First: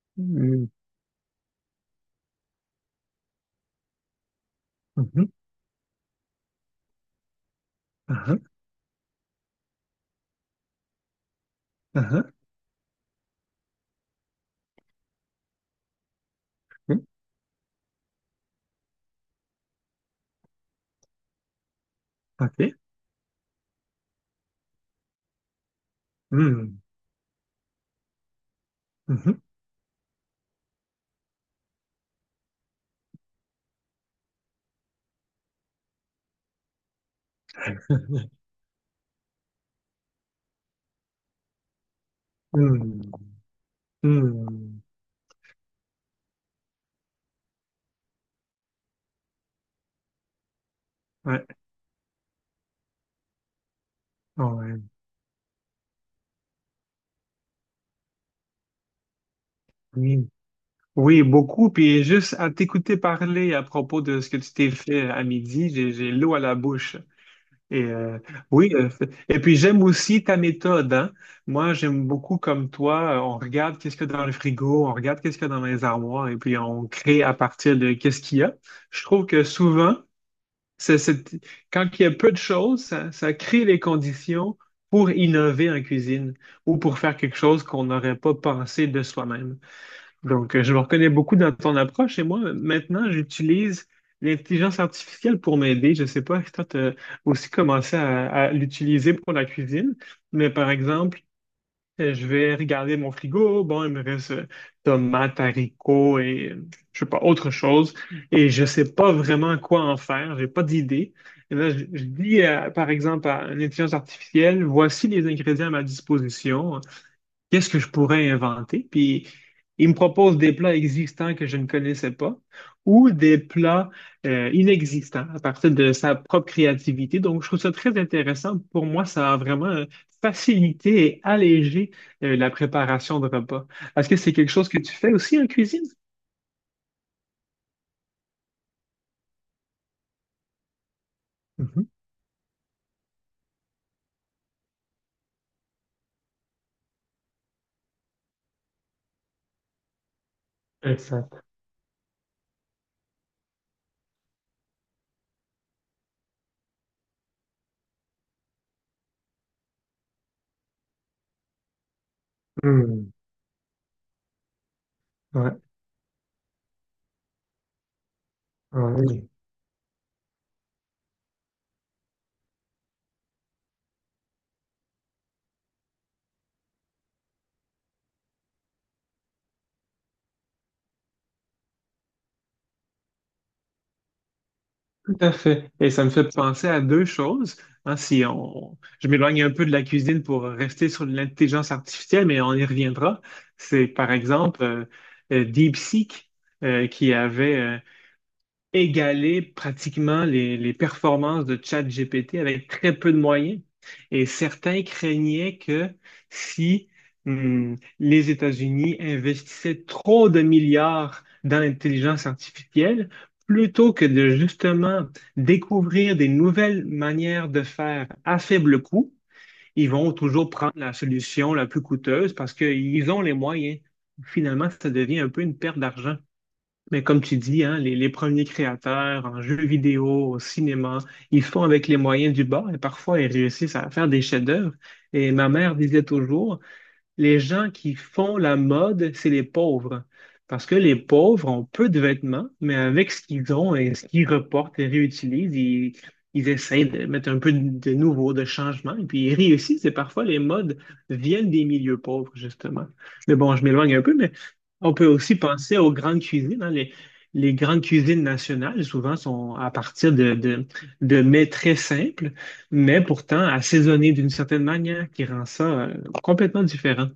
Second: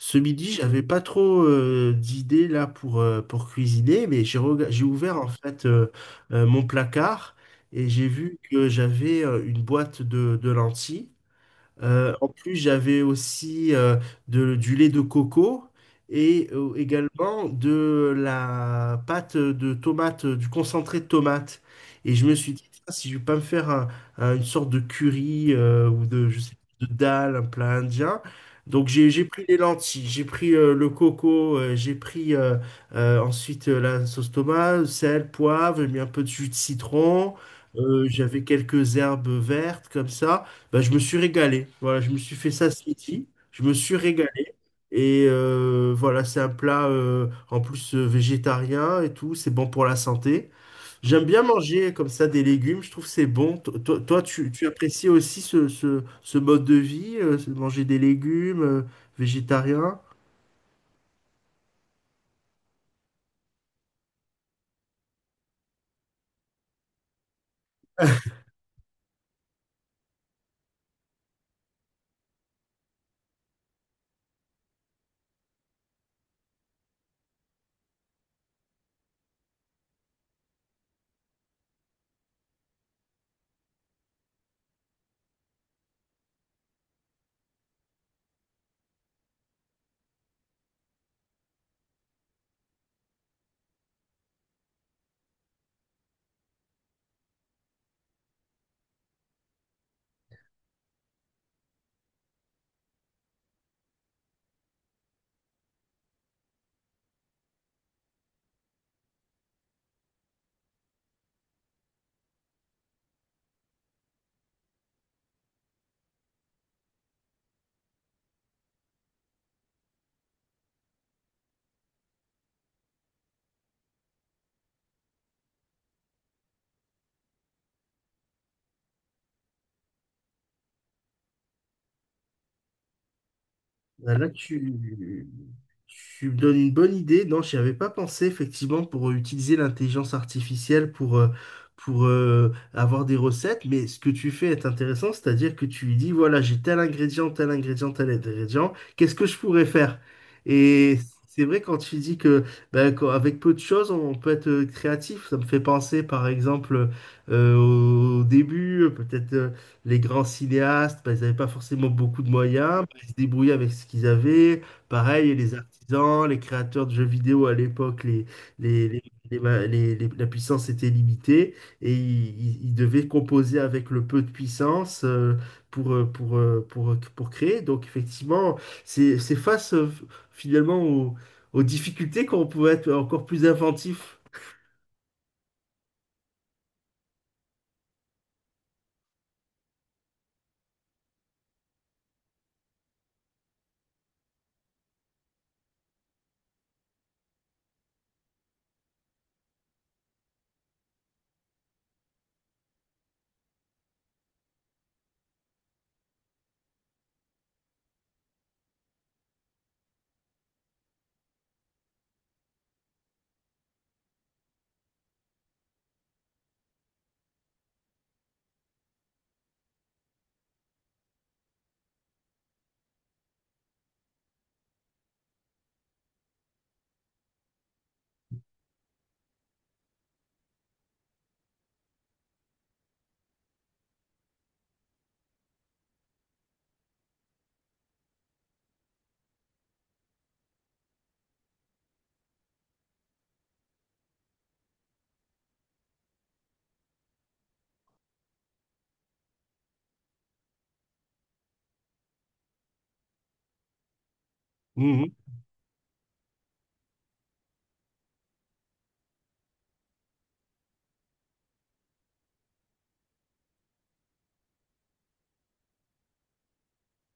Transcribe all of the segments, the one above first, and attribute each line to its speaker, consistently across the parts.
Speaker 1: Ce midi,
Speaker 2: Mhm,
Speaker 1: j'avais pas trop d'idées là pour cuisiner, mais j'ai ouvert
Speaker 2: mhm,
Speaker 1: en fait mon placard et j'ai vu
Speaker 2: aha,
Speaker 1: que j'avais une boîte de lentilles. En
Speaker 2: aha,
Speaker 1: plus, j'avais aussi du lait de coco et
Speaker 2: mhm,
Speaker 1: également de la pâte de tomate, du concentré de tomate. Et je me suis dit,
Speaker 2: ok.
Speaker 1: tiens, si je vais pas me faire une sorte de curry ou de, je sais
Speaker 2: Mhm,
Speaker 1: pas, de dal, un plat indien. Donc j'ai
Speaker 2: mhm.
Speaker 1: pris les lentilles, j'ai pris le coco, j'ai pris ensuite la sauce tomate, sel, poivre, j'ai mis un peu de jus de citron, j'avais quelques herbes vertes comme ça. Bah, je me suis régalé. Voilà, je me suis fait ça ce
Speaker 2: Mhm,
Speaker 1: midi. Je me suis régalé.
Speaker 2: hmm.
Speaker 1: Et voilà, c'est un plat en plus végétarien et tout. C'est bon pour la santé. J'aime bien
Speaker 2: Ouais,
Speaker 1: manger comme ça des légumes. Je trouve que c'est bon. Toi, tu
Speaker 2: ouais,
Speaker 1: apprécies aussi ce mode de vie, manger des légumes, végétariens.
Speaker 2: oui. Oui, beaucoup. Puis juste à t'écouter parler à propos de ce que tu t'es fait à midi, j'ai l'eau à la bouche. Et euh, oui, et puis j'aime aussi ta méthode, hein. Moi, j'aime beaucoup comme toi, on regarde qu'est-ce qu'il y a dans le frigo, on regarde qu'est-ce qu'il y a dans les armoires, et puis on crée à partir de qu'est-ce qu'il y a. Je trouve que souvent, C'est, c'est- quand il y a peu de choses, ça crée les conditions pour innover en cuisine ou pour faire quelque chose qu'on n'aurait pas pensé de soi-même. Donc, je me reconnais beaucoup dans ton approche et moi, maintenant, j'utilise l'intelligence artificielle pour m'aider. Je ne sais pas si toi, tu as aussi commencé à l'utiliser pour la cuisine, mais par exemple, je vais regarder mon frigo. Bon, il me reste tomates, haricots et je sais pas, autre chose. Et je sais pas vraiment quoi en faire. J'ai pas d'idée. Et là, je dis, par exemple, à une intelligence artificielle, voici les ingrédients à ma disposition, qu'est-ce que je pourrais inventer? Puis il me propose des plats existants que je ne connaissais pas ou des plats inexistants à partir de sa propre créativité. Donc, je trouve ça très intéressant. Pour moi, ça a vraiment facilité et allégé la préparation de repas. Est-ce
Speaker 1: Bah,
Speaker 2: que
Speaker 1: là,
Speaker 2: c'est quelque chose que tu fais aussi en cuisine?
Speaker 1: tu me donnes une bonne idée. Non, j'y avais pas pensé, effectivement, pour utiliser l'intelligence artificielle pour, euh,
Speaker 2: Mhm.
Speaker 1: pour euh, avoir des recettes. Mais ce que tu fais est intéressant, c'est-à-dire que tu lui dis, voilà, j'ai tel ingrédient, tel ingrédient, tel ingrédient, qu'est-ce que je pourrais faire? Et
Speaker 2: Exact.
Speaker 1: c'est vrai quand tu dis que bah, quand- avec peu de choses, on peut être créatif. Ça me fait penser, par exemple, au début, peut-être, les grands cinéastes, bah, ils n'avaient pas forcément beaucoup de moyens, bah, ils
Speaker 2: Hmm.
Speaker 1: se débrouillaient avec ce qu'ils avaient. Pareil, les
Speaker 2: Ouais.
Speaker 1: artisans, les créateurs de jeux vidéo à l'époque, les, les-
Speaker 2: Ouais.
Speaker 1: les ma- les- la puissance était limitée et ils devaient composer avec le peu de puissance pour, pour créer. Donc effectivement, c'est face finalement aux difficultés qu'on pouvait être encore plus inventif.
Speaker 2: Tout à fait. Et ça me fait penser à deux choses. Hein, si on, je m'éloigne un peu de la cuisine pour rester sur l'intelligence artificielle, mais on y reviendra. C'est par exemple DeepSeek qui avait égaler pratiquement les performances de ChatGPT avec très peu de moyens. Et certains craignaient que si les États-Unis investissaient trop de milliards dans l'intelligence artificielle, plutôt que de justement découvrir des nouvelles manières de faire à faible coût, ils vont toujours prendre la solution la plus coûteuse parce qu'ils ont les moyens. Finalement, ça devient un peu une perte d'argent. Mais comme tu dis, hein, les premiers créateurs en jeux vidéo, au cinéma, ils font avec les moyens du bord et parfois ils réussissent à faire des chefs-d'œuvre. Et ma mère disait toujours, les gens qui font la mode, c'est les pauvres. Parce que les pauvres ont peu de vêtements, mais avec ce qu'ils ont et ce qu'ils reportent et réutilisent, ils essaient de mettre un peu de nouveau, de changement, et puis ils réussissent. Et parfois, les modes viennent des milieux pauvres, justement. Mais bon, je m'éloigne un peu, mais on peut
Speaker 1: Mhm.
Speaker 2: aussi penser aux grandes cuisines. Hein. Les grandes cuisines nationales, souvent, sont à partir de mets très simples, mais pourtant assaisonnés d'une certaine manière qui rend ça euh, complètement différent.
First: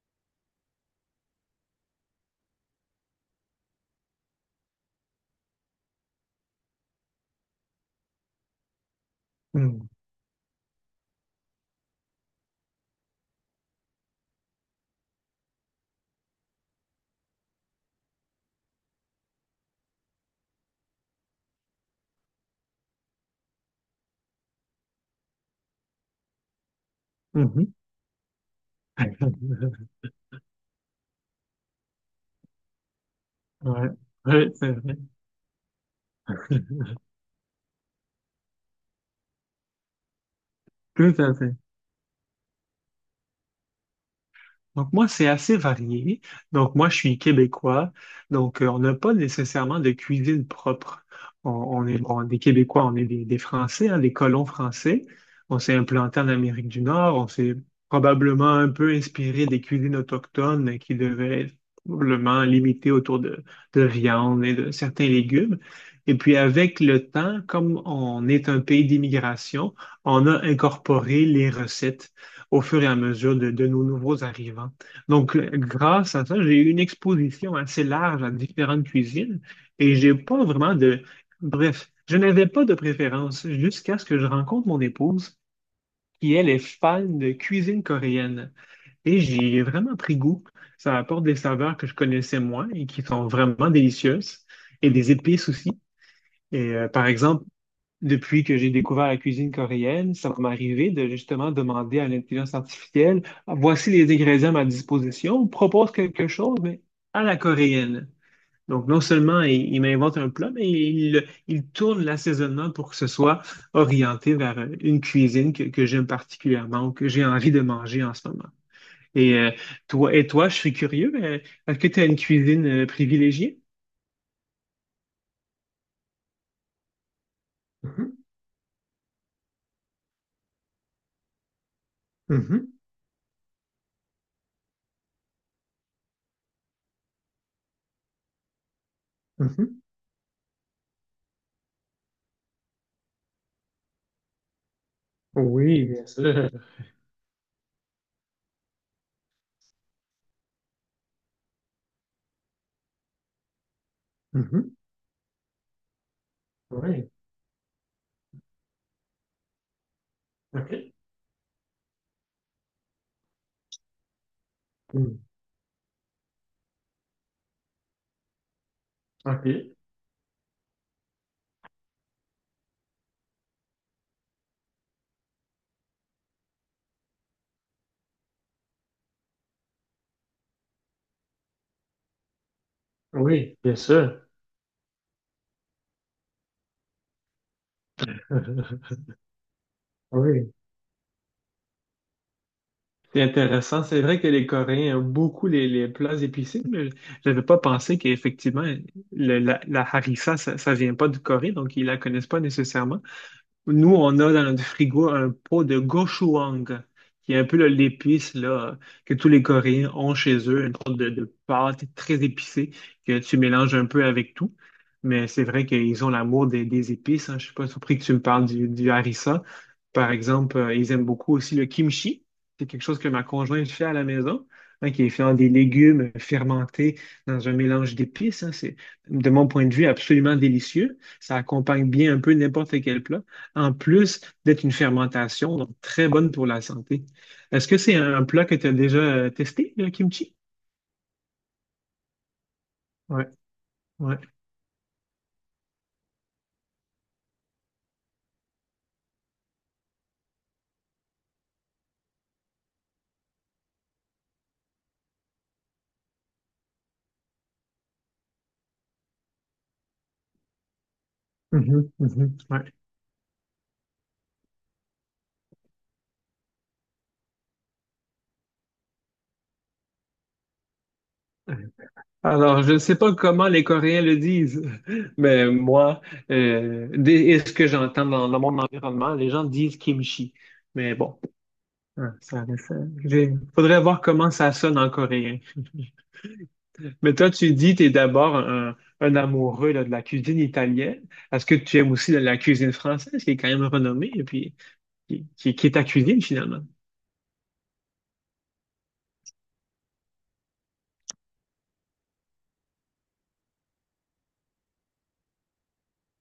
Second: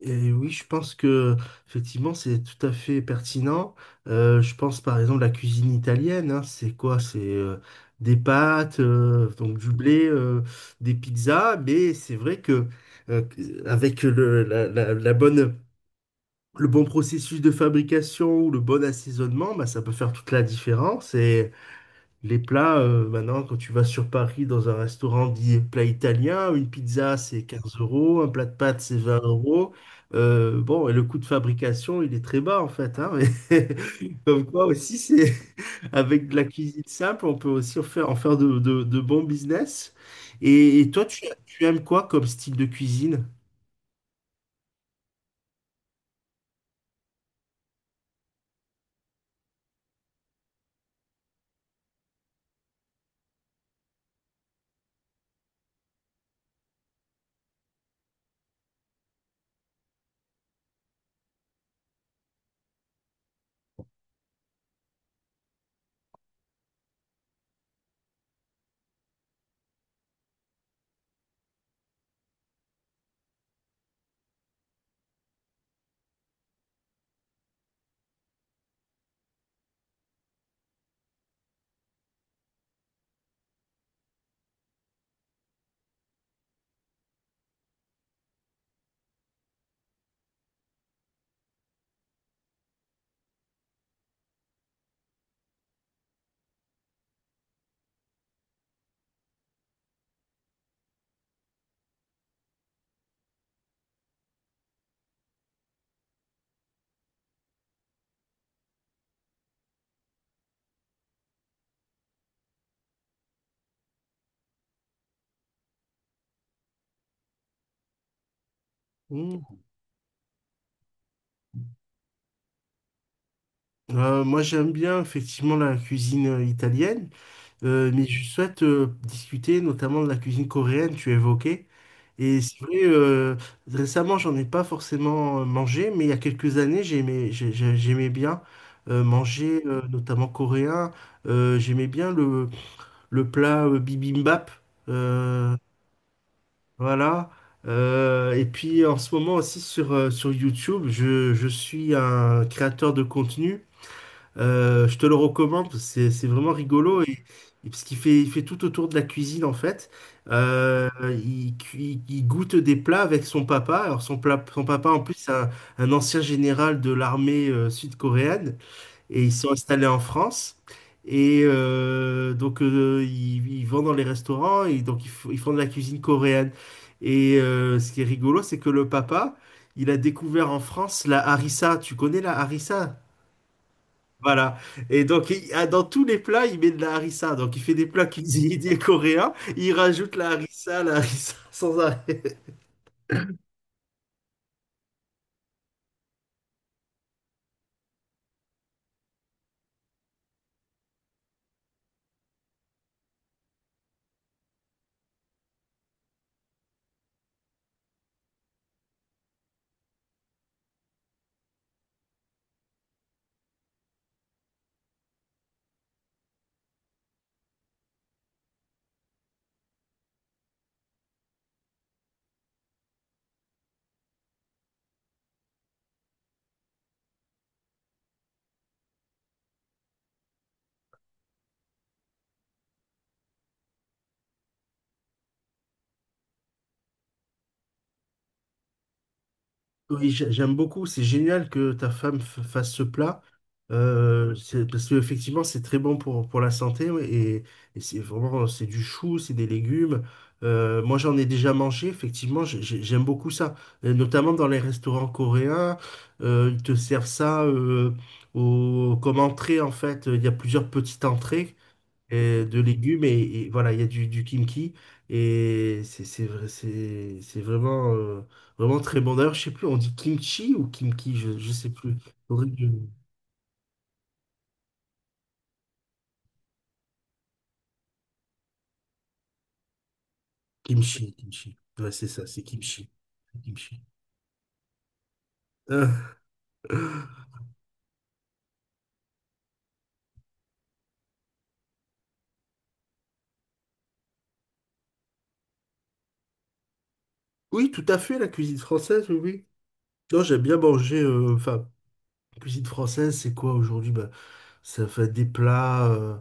Speaker 1: Et oui, je pense que effectivement c'est tout à fait pertinent. Je pense par exemple la cuisine italienne, hein, c'est quoi? C'est des pâtes, donc du
Speaker 2: Mmh.
Speaker 1: blé, des pizzas, mais c'est vrai que euh, avec la bonne, le bon processus de fabrication ou le bon assaisonnement, bah, ça peut faire toute la différence. Les plats, maintenant, quand tu vas sur Paris dans un restaurant dit plat italien, une pizza c'est
Speaker 2: Mmh
Speaker 1: 15 euros, un plat de pâtes c'est 20 euros.
Speaker 2: mh.
Speaker 1: Bon, et le coût de fabrication, il est très bas en fait, hein, mais
Speaker 2: Ouais.
Speaker 1: comme
Speaker 2: Ouais,
Speaker 1: quoi
Speaker 2: c'est vrai.
Speaker 1: aussi, c'est avec de la cuisine simple, on peut aussi en faire de bons business. Et toi,
Speaker 2: Tout à fait.
Speaker 1: tu aimes quoi comme style de cuisine?
Speaker 2: Donc moi, c'est assez varié. Donc moi, je suis québécois. Donc on n'a pas nécessairement de cuisine propre. On est bon, des Québécois, on est des Français, hein, des colons français. On s'est implanté en Amérique du Nord. On s'est probablement un peu inspiré des cuisines autochtones qui devaient être probablement limitées autour de viande et de certains légumes. Et puis avec le temps, comme on est un pays d'immigration, on a incorporé les recettes au fur et à mesure de nos nouveaux arrivants. Donc, grâce à ça, j'ai eu une exposition assez large à différentes cuisines et j'ai pas vraiment de… Bref, je n'avais pas de préférence jusqu'à ce que je rencontre mon épouse qui, elle, est fan de cuisine coréenne. Et j'y ai vraiment pris goût. Ça apporte des saveurs que je connaissais moins et qui sont vraiment délicieuses et des épices aussi. Par exemple, depuis que j'ai découvert la cuisine coréenne, ça va m'arriver de justement demander à l'intelligence artificielle, voici les ingrédients à ma disposition, propose quelque chose, mais à la coréenne. Donc, non seulement il m'invente un plat, mais il tourne l'assaisonnement pour que ce soit orienté vers une cuisine que j'aime particulièrement ou que j'ai envie de manger en ce moment. Et
Speaker 1: Hmm.
Speaker 2: euh, Toi, et toi, je suis curieux, est-ce que tu as une cuisine privilégiée?
Speaker 1: Moi, j'aime bien effectivement la cuisine italienne. Mais
Speaker 2: Mhm,
Speaker 1: je souhaite discuter notamment de la cuisine coréenne, tu évoquais. Et c'est
Speaker 2: mhm,
Speaker 1: vrai, récemment, j'en ai pas forcément mangé, mais il y a quelques années, j'aimais bien manger,
Speaker 2: mhm.
Speaker 1: notamment coréen. J'aimais bien le plat bibimbap. Euh,
Speaker 2: Oui, bien sûr.
Speaker 1: voilà. Et puis en ce moment aussi sur YouTube, je suis un créateur de contenu
Speaker 2: Mhm,
Speaker 1: je te le recommande, parce que c'est vraiment rigolo
Speaker 2: oui.
Speaker 1: et parce il fait tout autour de la cuisine en fait. Euh,
Speaker 2: OK.
Speaker 1: il il goûte des plats avec son papa. Alors son papa en plus
Speaker 2: Mm.
Speaker 1: c'est un ancien général de l'armée sud-coréenne et ils sont
Speaker 2: OK.
Speaker 1: installés en France. Et donc ils, ils vont dans les restaurants et donc ils font de la cuisine coréenne. Et ce qui est rigolo, c'est que le papa, il a découvert en France la harissa. Tu connais la harissa?
Speaker 2: Oui, bien sûr.
Speaker 1: Voilà. Et donc, il- ah, dans tous les plats, il met de la harissa. Donc, il fait des plats cuisinés coréens. Il rajoute
Speaker 2: Oui.
Speaker 1: la harissa sans arrêt.
Speaker 2: C'est intéressant. C'est vrai que les Coréens ont beaucoup les plats épicés, mais je n'avais pas pensé qu'effectivement, la, la harissa, ça vient pas du Corée, donc ils la connaissent pas nécessairement. Nous, on a dans notre frigo un pot de gochujang, qui est un peu l'épice là, que tous les Coréens ont chez eux, une sorte de pâte très épicée que tu mélanges un peu avec tout. Mais c'est vrai qu'ils ont l'amour des épices. Hein. Je suis pas surpris que tu me parles du harissa. Par exemple, ils aiment beaucoup aussi le kimchi. C'est quelque chose que ma conjointe fait à la maison, hein, qui est fait en des légumes fermentés dans un mélange d'épices. Hein. C'est, de mon point de vue, absolument délicieux. Ça accompagne bien un peu n'importe quel plat en plus d'être une fermentation, donc très bonne pour la santé. Est-ce que c'est un plat que tu as déjà testé, le
Speaker 1: Oui,
Speaker 2: kimchi?
Speaker 1: j'aime beaucoup. C'est génial que ta femme fasse ce plat.
Speaker 2: Ouais, ouais.
Speaker 1: C'est- parce qu'effectivement, c'est très bon pour la santé, ouais. Et c'est vraiment, c'est du chou, c'est des légumes. Moi, j'en ai déjà mangé. Effectivement, j'aime beaucoup ça. Et notamment dans les restaurants coréens. Euh, ils te servent ça, au- comme entrée, en fait, il y a plusieurs petites entrées
Speaker 2: Mhm, mhm,
Speaker 1: de
Speaker 2: ouais.
Speaker 1: légumes et voilà, il y a du kimchi et c'est vraiment, vraiment très bon. D'ailleurs, je sais plus, on dit kimchi ou kimchi, je sais plus. Faudrait que
Speaker 2: Alors,
Speaker 1: je-
Speaker 2: je ne sais pas comment les Coréens le disent, mais moi, et ce que j'entends dans, dans mon environnement, les gens disent kimchi. Mais
Speaker 1: Kimchi,
Speaker 2: bon,
Speaker 1: kimchi. Ouais, c'est
Speaker 2: hein,
Speaker 1: ça, c'est kimchi. Kimchi.
Speaker 2: faudrait voir comment ça sonne en coréen. Mais
Speaker 1: Euh,
Speaker 2: toi, tu dis, tu es d'abord un amoureux là, de la cuisine italienne. Est-ce que tu aimes aussi la cuisine française, qui est quand même renommée, et puis qui est ta cuisine finalement?
Speaker 1: oui, tout à fait, la cuisine française, oui, oui. Non, j'aime bien manger, enfin, cuisine française, c'est quoi aujourd'hui? Bah, ça fait des plats,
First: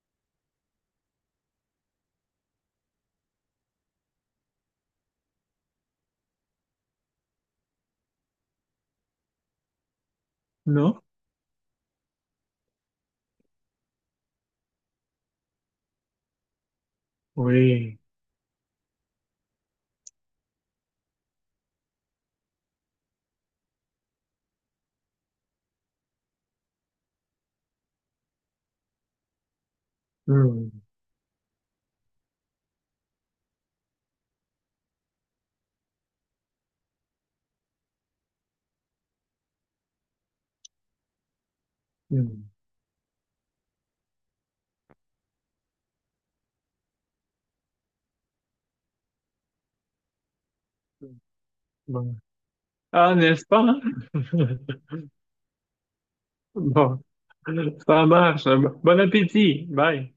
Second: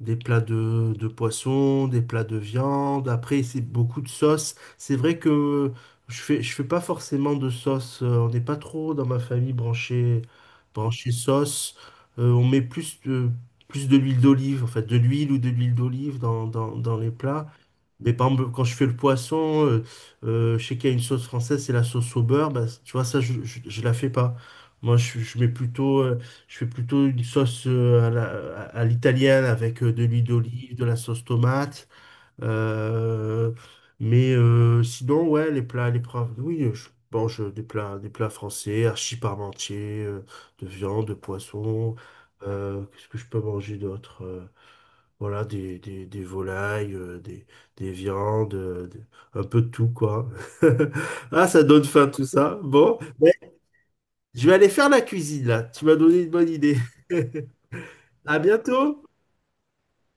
Speaker 1: des plats de poisson, des plats de viande. Après, c'est beaucoup de sauces. C'est vrai que je fais pas forcément de sauce. On n'est pas trop dans ma famille branché,
Speaker 2: Non?
Speaker 1: branché sauce. On met plus de l'huile d'olive, en fait, de l'huile ou de l'huile d'olive dans les plats.
Speaker 2: Oui.
Speaker 1: Mais par exemple, quand je fais le poisson, je sais qu'il y a une sauce française, c'est la sauce au beurre. Bah, tu vois, ça, je la fais pas. Moi, je mets plutôt, je fais plutôt une sauce à l'italienne avec de l'huile
Speaker 2: Hum,
Speaker 1: d'olive, de la sauce tomate. Euh, mais sinon, ouais, les plats, oui, je mange des plats français, archi parmentier, de viande, de poisson.
Speaker 2: hum,
Speaker 1: Qu'est-ce que je peux manger d'autre, euh? Voilà, des volailles, des viandes, des- un peu de tout, quoi. Ah, ça donne faim
Speaker 2: bon.
Speaker 1: tout ça. Bon,
Speaker 2: Ah,
Speaker 1: ben,
Speaker 2: n'est-ce pas? Hein?
Speaker 1: je vais aller faire la cuisine, là. Tu m'as donné une bonne idée.
Speaker 2: Bon, ça
Speaker 1: À
Speaker 2: marche. Bon
Speaker 1: bientôt!
Speaker 2: appétit. Bye.